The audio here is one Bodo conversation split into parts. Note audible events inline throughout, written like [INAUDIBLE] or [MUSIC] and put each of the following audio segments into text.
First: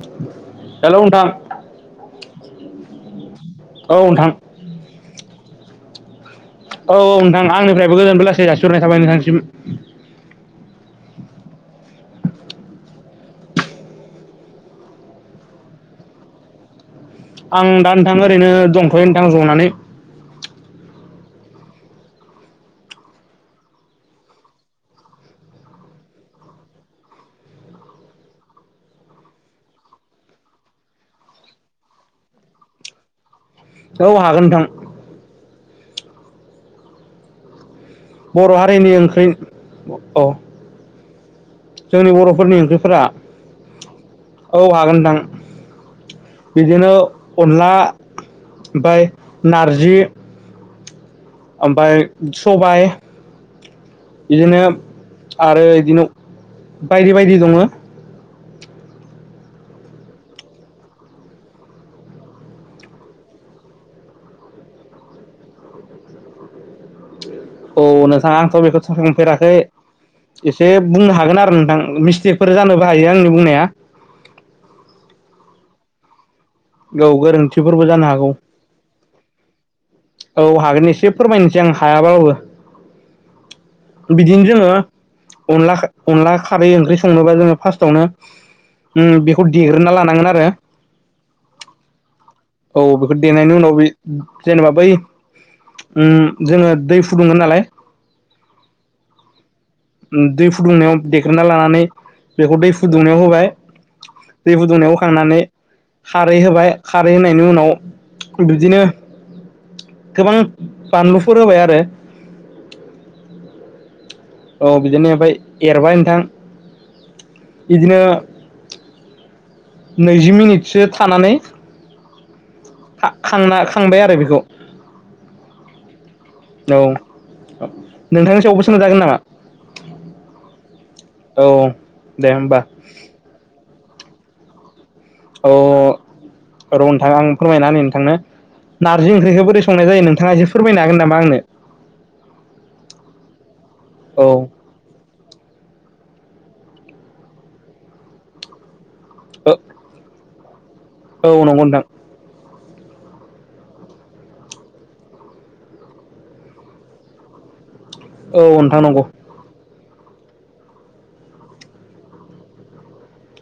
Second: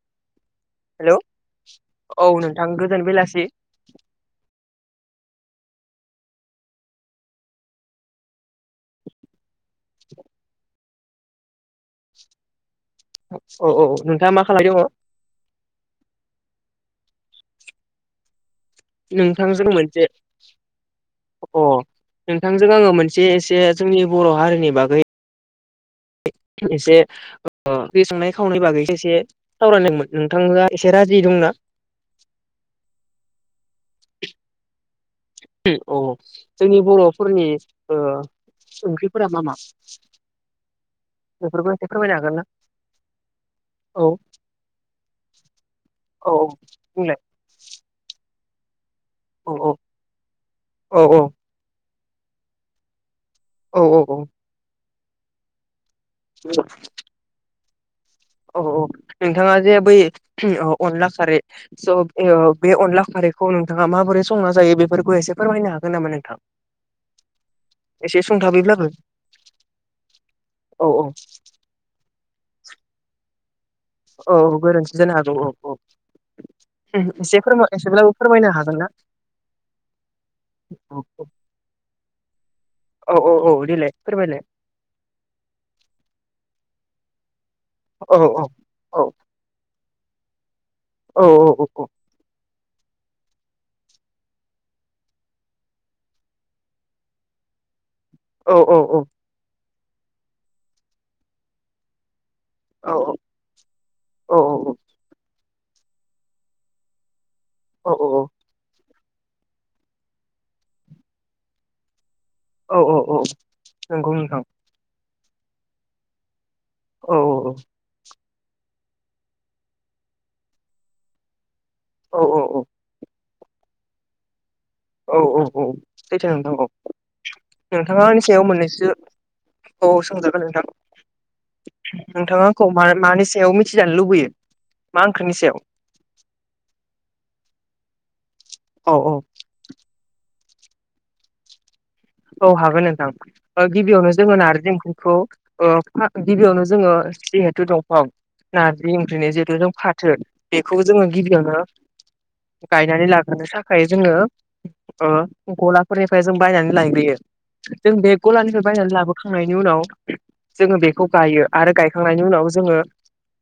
[INAUDIBLE] हेल' हेलौ नोंथां औ नोंथां गोजोन बेलासि औ नोंथां। औ औ नोंथां आंनिफ्रायबो गोजोनबो लासै जासिहरनाय थाबाय नोंथांसिम। [INAUDIBLE] [INAUDIBLE] औ औ नोंथाङा मा खालामबाय दङ। आं दा नोंथां ओरैनो दंथ'यो नोंथां नोंथांजों जनानै। मोनसे अ नोंथांजों आङो मोनसे एसे जोंनि बर' हारिनि बागै एसे गो सांनाय खावनाय बागैसो एसे सावरायदोंमोन नोंथाङा एसे राजि दंना। औ हागोन नोंथां। औ जोंनि बर'फोरनि ओ बर' हारिनि ओंख्रि ओंख्रिफोरा मा मा औ। बेफोरखौ एसे जोंनि फोरमायनो हागोन ना बर'फोरनि ओंख्रिफोरा औ औ हागोनदां। औ बिदिनो बुंलाय अनला ओमाय नारजि अ औ। ओमफाय सबाइ औ औ औ। आरो बिदिनो बायदि बायदि दङ। फै थि अ अनला खारै स' एअ बे अनला खारैखौ नोंथाङा माबोरै संना जायो। फोरखौ एसे फोरमायनो हागोन नामा नोंथां। [INAUDIBLE] औ एसे नोंथां आंथ' बेखौ सुंथाबैब्लाबो [UNINTELLIGIBLE] फेराखै एसे औ बुंनो हागोन आरो नोंथां मिस्टेकफोर जानोबो हायो आंनि बुंनाया। औ गोरोन्थि जानो हागौ औ-औ औ एसे फोर गोरोन्थिफोरबो जानो एसेब्लाबो हागौ फोरमायनो हागोन ना? औ हागोन औ एसे फोरमायनोसै आं हायाबाबो औ औ देलाय फोरमायलाय बिदिनो जोङो अनला खा अनला खा खारै ओंख्रि संनोबा जोङो फार्स्टआवनो औ उम बेखौ देग्रोना लानांगोन आरो। औ-औ-औ-औ औ बेखौ देनायनि उनाव बे जेनेबा बै उम जोङो दै फुदुंगोन नालाय। औ-औ-औ-औ उ दै फुदुंनायाव देख्रेना लानानै बेखौ दै फुदुंनायाव होबाय औ दै फुदुंनायाव खांनानै खारै होबाय खारै होनायनि उनाव औ बिदिनो गोबां बानलुफोर होबाय आरो। औ-औ-औ नोंगौ नोंथां। फाय एरबाय नोंथां औ-औ-औ बिदिनो नैजि मिनिटसो थानानै औ-औ-औ खांना खांबाय आरो बेखौ औ-औ-औ सैथो नोंथां औ नोंथाङा आंनि नोंथांनि सायाव सायावबो मोननैसो सोंजागोन नामा औ सोंजागोन नोंथां औ दे नोंथाङा होमबा आंखौ मा-मानि सायाव मि- थि जानो लुबैयो। मा ओंख्रिनि अ सायाव र' नोंथां आं फोरमायना होनि नोंथांनो। औ औ नारजि ओंख्रिखौ बोरै संनाय जायो नोंथाङा एसे फोरमायनो हागोन नामा आंनो? औ हागोन नोंथां ओ गिबियावनो औ जोंङो नार्जि ओंख्रिखौ ओ फा-गिबियावनो जोङो जिहेथु दंफां ना- [UNINTELLIGIBLE] ओंख्रिनि जिहेथु जों फाथो बेखौ जोङो औ गिबियावनो नंगौ नोंथां गायनानै लाग्रोनो थाखाय जोङो ओ गलाफोरनिफ्राय जों बायनानै लायो। यो जों बे औ गलानिफ्राय नोंथां बायनानै नंगौ लाबोखांनायनि उनाव जोङो बेखौ गायो आरो गायखांनायनि उनाव जोङो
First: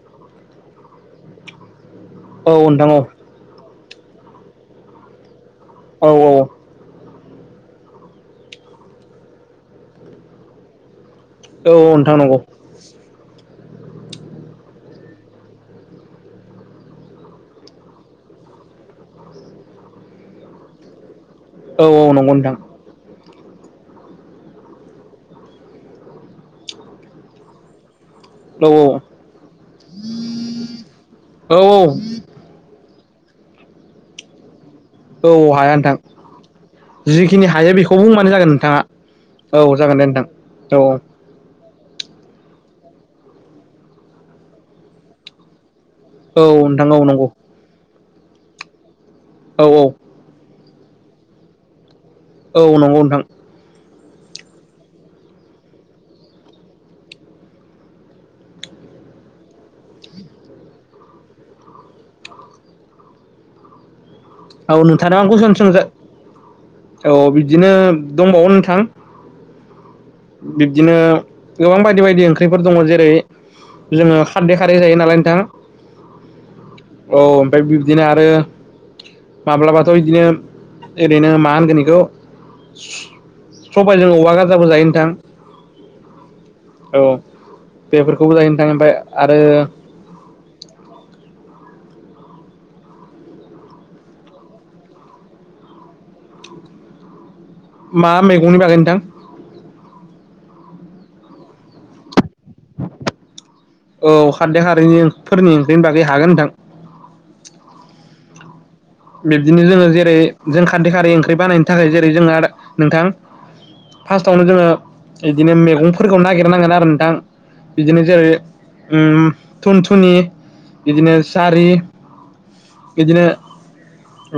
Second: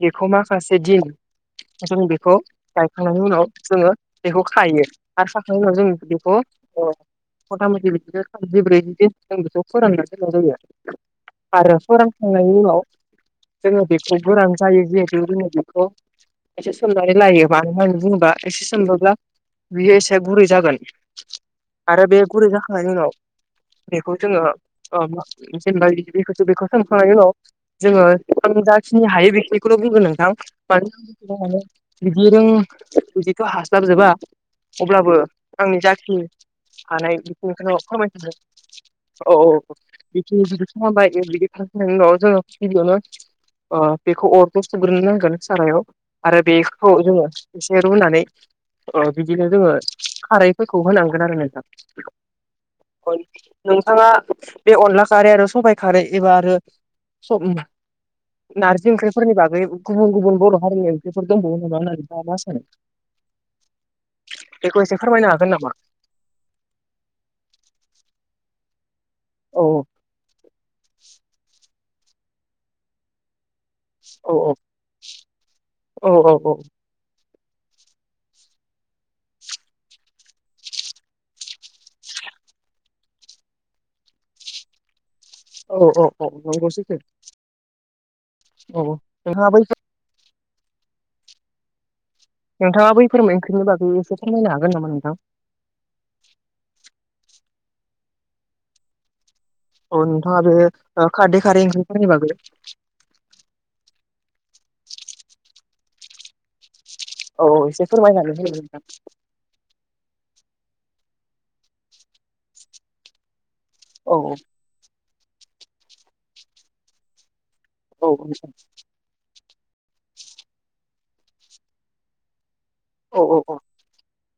बेखौ माखासे दिन जों बेखौ औ नोंथां औ गायखांनायनि उनाव जोङो बेखौ खायो आरो खाखांनायनि उनाव जों औ बेखौ ओ मता मति [UNINTELLIGIBLE] जिब्रै दिन जों बेखौ फोराननानै दोननाय जायो। औ आरो नोंथां नंगौ फोरानखांनायनि उनाव जोङो बेखौ गोरान जायो जिहेथु जोङो बेखौ एसे सोमनानै लायो मानो होननानै बुङोबा एसे सोमोब्ला बियो एसे गुरै जागोन औ आरो औ बे नंगौ गुरै नोंथां जाखांनायनि उनाव बेखौ जोङो ओ जेनेबा [UNINTELLIGIBLE] बेखौ सोमखांनायनि उनाव जोङो औ जाखिनि हायो बेखिनिखौल' बुंगोन नोंथां मानो औ औ [INAUDIBLE] बिदि [UNINTELLIGIBLE] बिदिथ' हास्लाबजोबा अब्लाबो औ हाया आंनि नोंथां जाखिनि हानाय जिखिनि हायो बेखौ [UNINTELLIGIBLE] औ-औ बुंबानो जागोन नोंथाङा औ [UNINTELLIGIBLE] जागोन दे नोंथां औ [UNINTELLIGIBLE] नायनि उनाव जोङो गिबियावनो ओ बेखौ अरखौ सुग्रो नांगोन सारायाव आरो औ नोंथां बेखौ औ जोङो नंगौ एसे रुनानै ओ बिदिनो औ जोङो औ खारैफोरखौ होनांगोन आरो नोंथां। औ नंगौ नोंथां। [INAUDIBLE] बे अनला खारै आरो सबाइ खारै एबा आरो सब- नारजि ओंख्रिफोरनि बागै गुबुन गुबुन बर' हारिनि ओंख्रिफोर दंबावो नामा होननानै नोंथाङा मा सानो [UNINTELLIGIBLE] औ बेखौ एसे नोंथां फोरमायनो आंखौ हागोन नामा [INAUDIBLE] औ बिदिनो दंबावो नोंथां औ औ बिब्दिनो गोबां बायदि बायदि ओंख्रिफोर दङ जेरै जोङो औ खारदै खारदै जायो नालाय नोंथां औ औ औ ओ बिब्दिनो आरो माब्लाबाथ' बिदिनो ओरैनो मा होनगोन बेखौ सबायजों औवा गाजाबो जायो। नोंथां औ औ औ नंगौ सैथो औ बेफोरखौबो जायो नोंथां औ ओमफाय आरो नोंथाङा बै नोंथाङा बैफोर ओंख्रिनि बागै एसे फोरमायनो हागोन नामा नोंथां मा मैगंनि बागै नोंथां औ नोंथाङा बे खारदै खारै ओंख्रिफोरनि बागै औ खारदै खारैनि फोरनि ओंख्रिनि बागै हागोन नोंथां औ औ एसे फोरमायनानै होदो नोंथां बिब्दिनो जोङो जेरै जों खारदै खारै ओंख्रि बानायनो थाखाय जेरै जोंहा नोंथां औ फार्स्टआवनो जोङो बिदिनो मेगंफोरखौ नागिरनांगोन आरो नोंथां। बिदिनो औ जेरै नोंथां उम थुनथुनि बिदिनो जारि औ बिदिनो औ औ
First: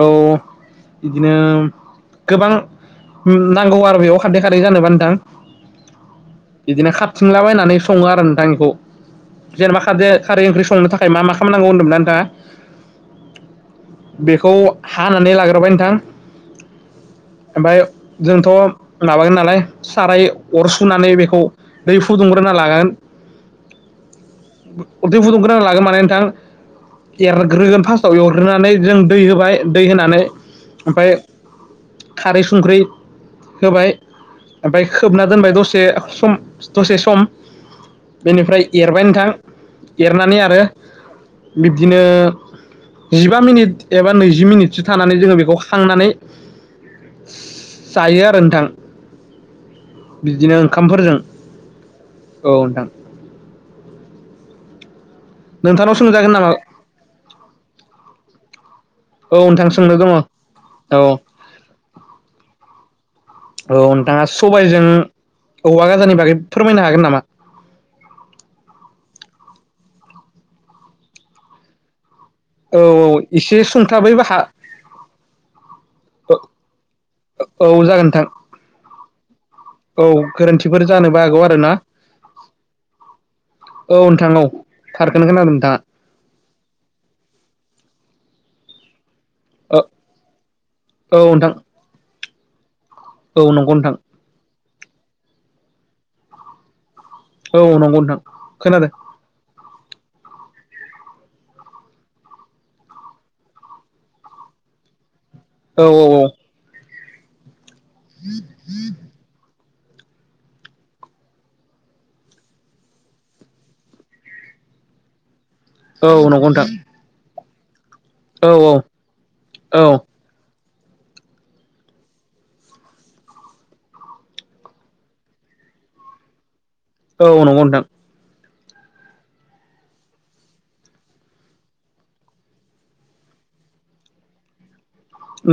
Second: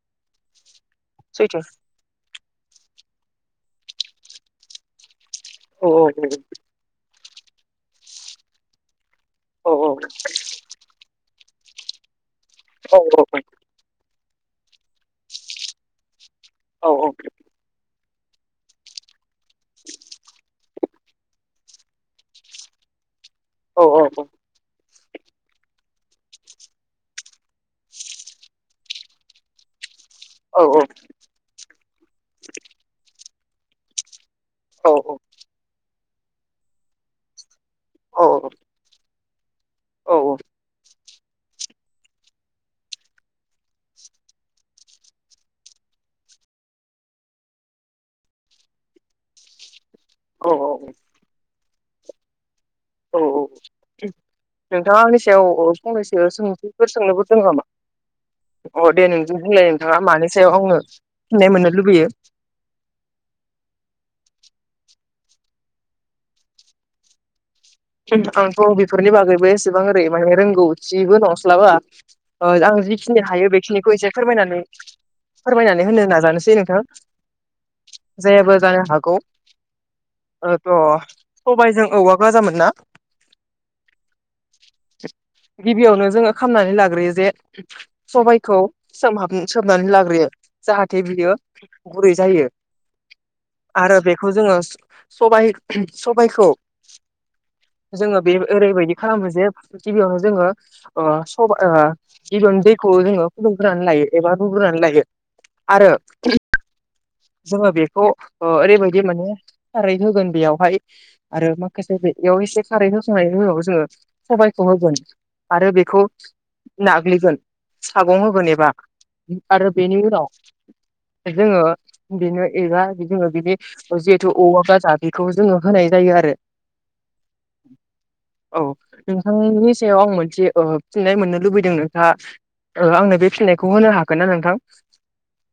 औ बिदिनो सैथो गोबां नांगौ आरो बेयाव खारदै खारै जानोबा नोंथां औ औ औ‌ औ सोंलाबायनानै सङो आरो नोंथां इखौ औ जेनेबा खारदै खारै ओंख्रि संनो थाखाय मा माखासे खालामनांगौ होनदोंमोना नोंथाङा औ औ बेखौ हानानै लाग्रोबाय नोंथां औ औ ओमफ्राय जोंथ माबागोन नालाय साराय अरसुनानै बेखौ दै फुदुंग्रोना लागोन औ औ औ उरदै फुदुंग्रोना लागोन माने नोंथां एरग्रोगोन फार्स्टआव एरग्रोनानै जों दै होबाय दै होनानै ओमफ्राय खारै संख्रि होबाय ओमफ्राय खोबना दोनबाय दसे सम दसे सम बेनिफ्राय एरबाय नोंथां औ एरनानै आरो बिब्दिनो जिबा मिनिट एबा नैजि मिनिटसो थानानै जोङो बेखौ खांनानै जायो आरो नोंथां औ बिदिनो ओंखामफोरजों औ नोंथां औ औ नोंथाङा आंनि सि याव नोंथांनाव फंनैसो सोंजागोन नामा सोंथिफोर सोंनोबो दोङो नामा अ दे नों औ होनलाय नोंथां सोंनो नोंथाङा दङ मानि सायाव आङो औ फिनाय मोननो लुुबैयो औ नोंथाङा सबायजों औवा गाजानि बागै फोरमायनो हागोन नामा आंथ बेफोरनि बागैबो एसेबां ओरै माने रोंगौथिबो नंस्लाबा औ आं जिखिनि औ हायो एसे बेखिनिखौ एसे सुंथाबैबो हा फोरमायनानै फोरमायनानै होनो नाजानोसै नोंथां औ जागोन नोंथां जायाबो जानो हागौ। औ थ' गोरोन्थिफोर जानोबो हागौ आरो ना सबायजों औवा गाजामोन ना औ नोंथां औ थारखोनो खोनादो नोंथाङा गिबियावनो जोङो खामनानै लाग्रोयो जे सबायखौ सोंमहाब सोमनानै लाग्रोयो जाहाथे औ बियो नोंथां गुरै जायो। औ नंगौ नोंथां आरो बेखौ जोङो सबाय सबायखौ औ नंगौ नोंथां जोङो बे खोनादों ओरैबायदि खालामो जे गिबियावनो जोङो ओ सब ओ-जिदुनि दैखौ जोङो फुदुंग्रोनानै लायो एबा रुग्रोनानै लायो। औ आरो औ जोङो बेखौ ओरैबायदि माने। खारै होगोन बेयावहाय आरो माखासे बेयाव एसे खारै होसांनायाव जोङो सबाइखौ। होगोन आरो बेखौ औ नंगौ नोंथां नाग्लिगोन। सागं होगोन औ एबा औ आरो औ बेनि उनाव ओमफाय जोंङो। बिनो एबा जोङो बिनि जिहेतु औवा गाजा बेखौ जोङो होनाय जायो आरो। औ नंगौ नोंथां। औ नोंथांनिनि सायाव आं मोनसे ओ फिननाय मोननो लुबैदों नोंथांङा। आंनो बे फिनायखौ होनो हागोन ना नोंथां?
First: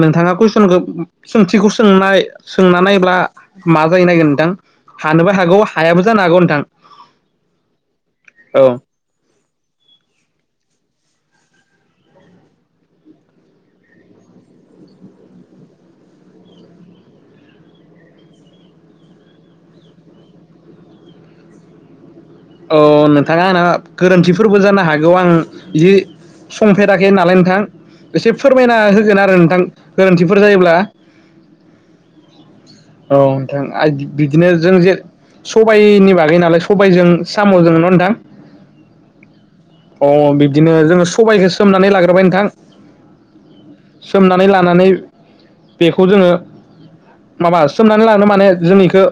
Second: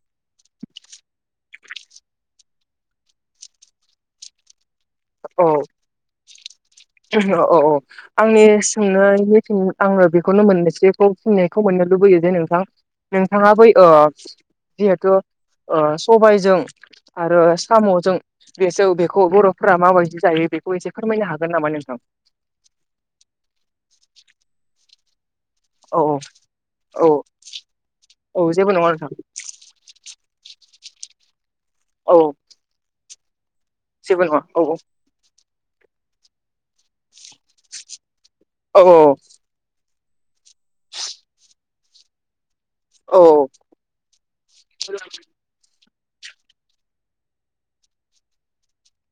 नोंथाङा कुइसनखौ सोंथिखौ सोंनाय सोंना नायब्ला मा जायो नायगोन नोंथां। हानोबो औ हागौ हायाबो जानो हागौ। नोंथां औ औ औ आंनि औ सोंनायनि फिन आंनो बेखौनो मोननैसोखौ। फिननायखौ मोननो लुबैयो जे नोंथां नोंथाङा बै ओ। जिहेथु सबायजों आरो सामजों बेसौ बेखौ बर फोरा मााबायदि जायो बेखौ एसे फोरमायनो हागोन नामा नोंथां? औ नोंथा आंना गोरोन्थिफोरबो जानो हागौ आं। बिदि औ औ संफेराखै औ नालाय नोंथां एसे औ जेबो फोरमायना नङा नोंथां होगोन आरो नोंथां गोरोन्थिफोर जायोब्ला। औ औ नोंथां [UNINTELLIGIBLE] जेबो नङा बिदिनो औ जों जे सबायनि बागै नालाय सबायजों। साम जों‌ न नोंथां। औ औ अ बिब्दिनो जोङो सबायाइखौ सोमनानै लाग्रोबाय नोंथां। औ सोमनानै लानानै। बेखौ जोङो माबा सोमनानै लानो माने जों एखौ।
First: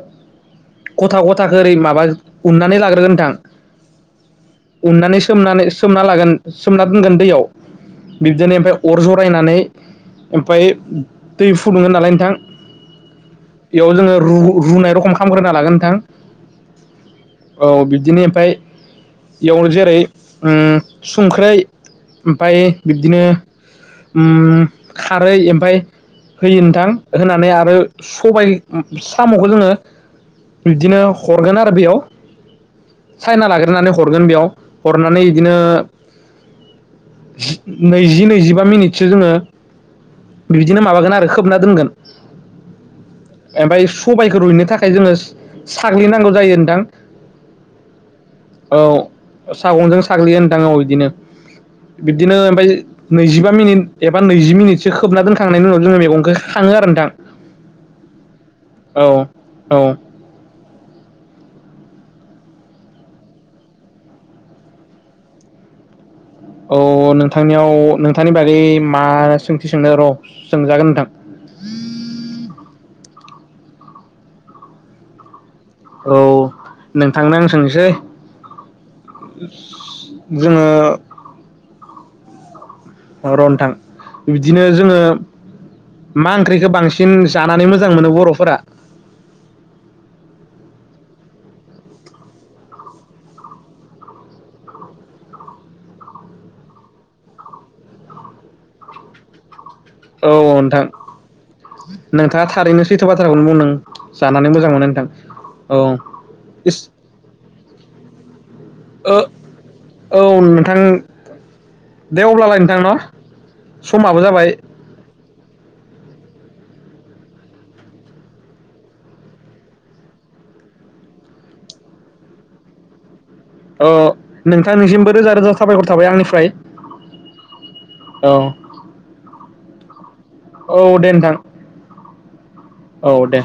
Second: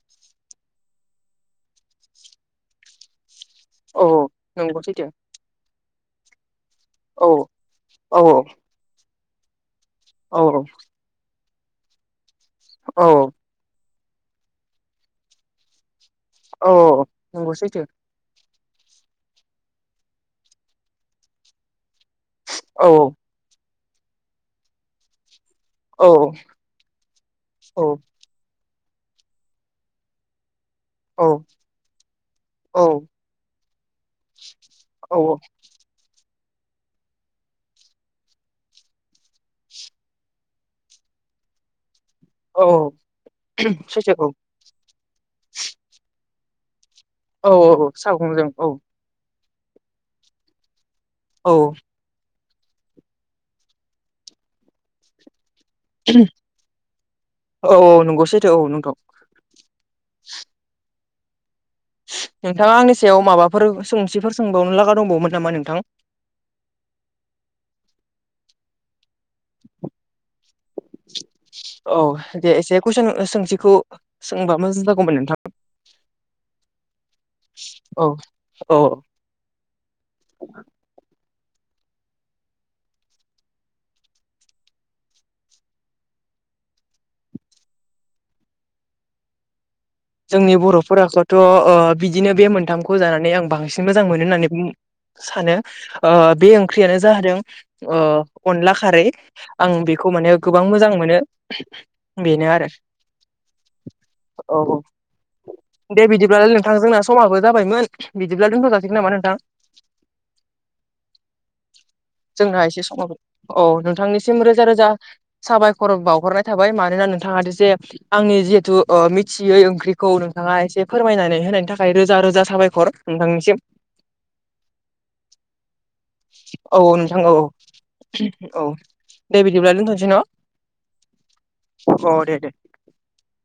खथा खथाखौ ओरै माबा उननानै लाग ग्रो नोंथां औ औ नंगौ सैथो उननानै सोमनानै सोमना लागोन। सोमना दोनगोन औ दैयाव औ बिब्दिनो ओमफफ्राय अर जरायनानै औ ओमफ्राय। दै फुदुंगमोन नालाय नोंथां। औ बेयाव जोङो रु रुनाय रखम खामग्रोना लागोन नोंथां। औ नंगौ औ सैथो बिदिब्लाथाय बेयाव जेरै उम संख्रै। ओमफाय औ बिब्दिनो उम खारै। ओमफ्राय औ औ होयो नोंथां होनानै आरो औ सबाय उ सामखौ जोङो। बिदिनो हरगोन आरो बेयाव। चाइना लाग्रोनानै हरगोन बेयाव औ हरनानै बिदिनो। जि नैजि नैजिबा मिनिटसो जोङो। बिदिनो माबागोन आरो खोबना दोनगोन। औ ओमफाय सैथो औ सबायखौ रुइनो थाखाय जोङो साग्लिनांगौ जायो नोंथां। औ औ औ सागंजों औ सागंजों साग्लियो ओनथां औ बिदिनो औ बिबदिनो। [UNINTELLIGIBLE] नैजिबा मिनिट एबा नैजि मिनिटसो खोबना दोन खांनायनि उनाव जोङो मेगंखौ खाङो आरो नोंथां औ औ नंगौ सैथो नोंथां औ। औ नोंथाङा आंनि सायाव माबाफोर सोंथिफोर सोंबावनो लागा दंबावोमोन नामा नोंथां? अ नोंथांनियाव नोंथांनि बागै। मा सोंथि सोंनो र सोंजागोन नोंथां। औ दे एसे कुइसन सोंथिखौ सोंबा मोजां जागौमोन नोंथां। औ नोंथांनो आं सोंनोसै। औ औ जोङो र र नोंथां बिदिनो जोङो मा ओंख्रिखौ बांसिन जानानै मोजां मोनो बर'फोरा जोंनि बर'फोराखौथ' अ बिदिनो बे मोनथामखौ जानानै आं बांसिन मोजां मोनो होननानै बुं सानो ओ बे ओंख्रियानो जादों ओ अनला खारै आं बेखौ औ माने गोबां नोंथां मोजां मोनो नोंथाङा बेनो आरो थारैनो सैथो बाथ्राखौनो बुंदों जानानै औ मोजां औ मोनो नोंथां औ दे बिदिब्लालाय नोंथां इस जोंना समाबो जाबायमोन बिदिब्ला दोनथ'जा ओ औ नोंथां दे। अब्लालाय जोंना नोंथां एसे न' समाबो औ समाबो नोंथांनिसिम जाबाय रोजा रोजा साबायखर बावहरनाय थाबाय मा नोना नोंथाङा जे आंनि जिहेथु अ मिथियै ओं ख्रिखौ नोंथाङा एसे फोरमायनानै होनायनि थाखाय रोजा रोजा साबायखर। नोंथांनिसिम अ नोंथांनिसिमबो रोजा रोजा साबायखर थाबाय। आंनिफ्राय औ नोंथां औ औ। औ दे बिदिब्ला दोनथ'सै न'? [INAUDIBLE] नोंथां अ दे दे औ दे।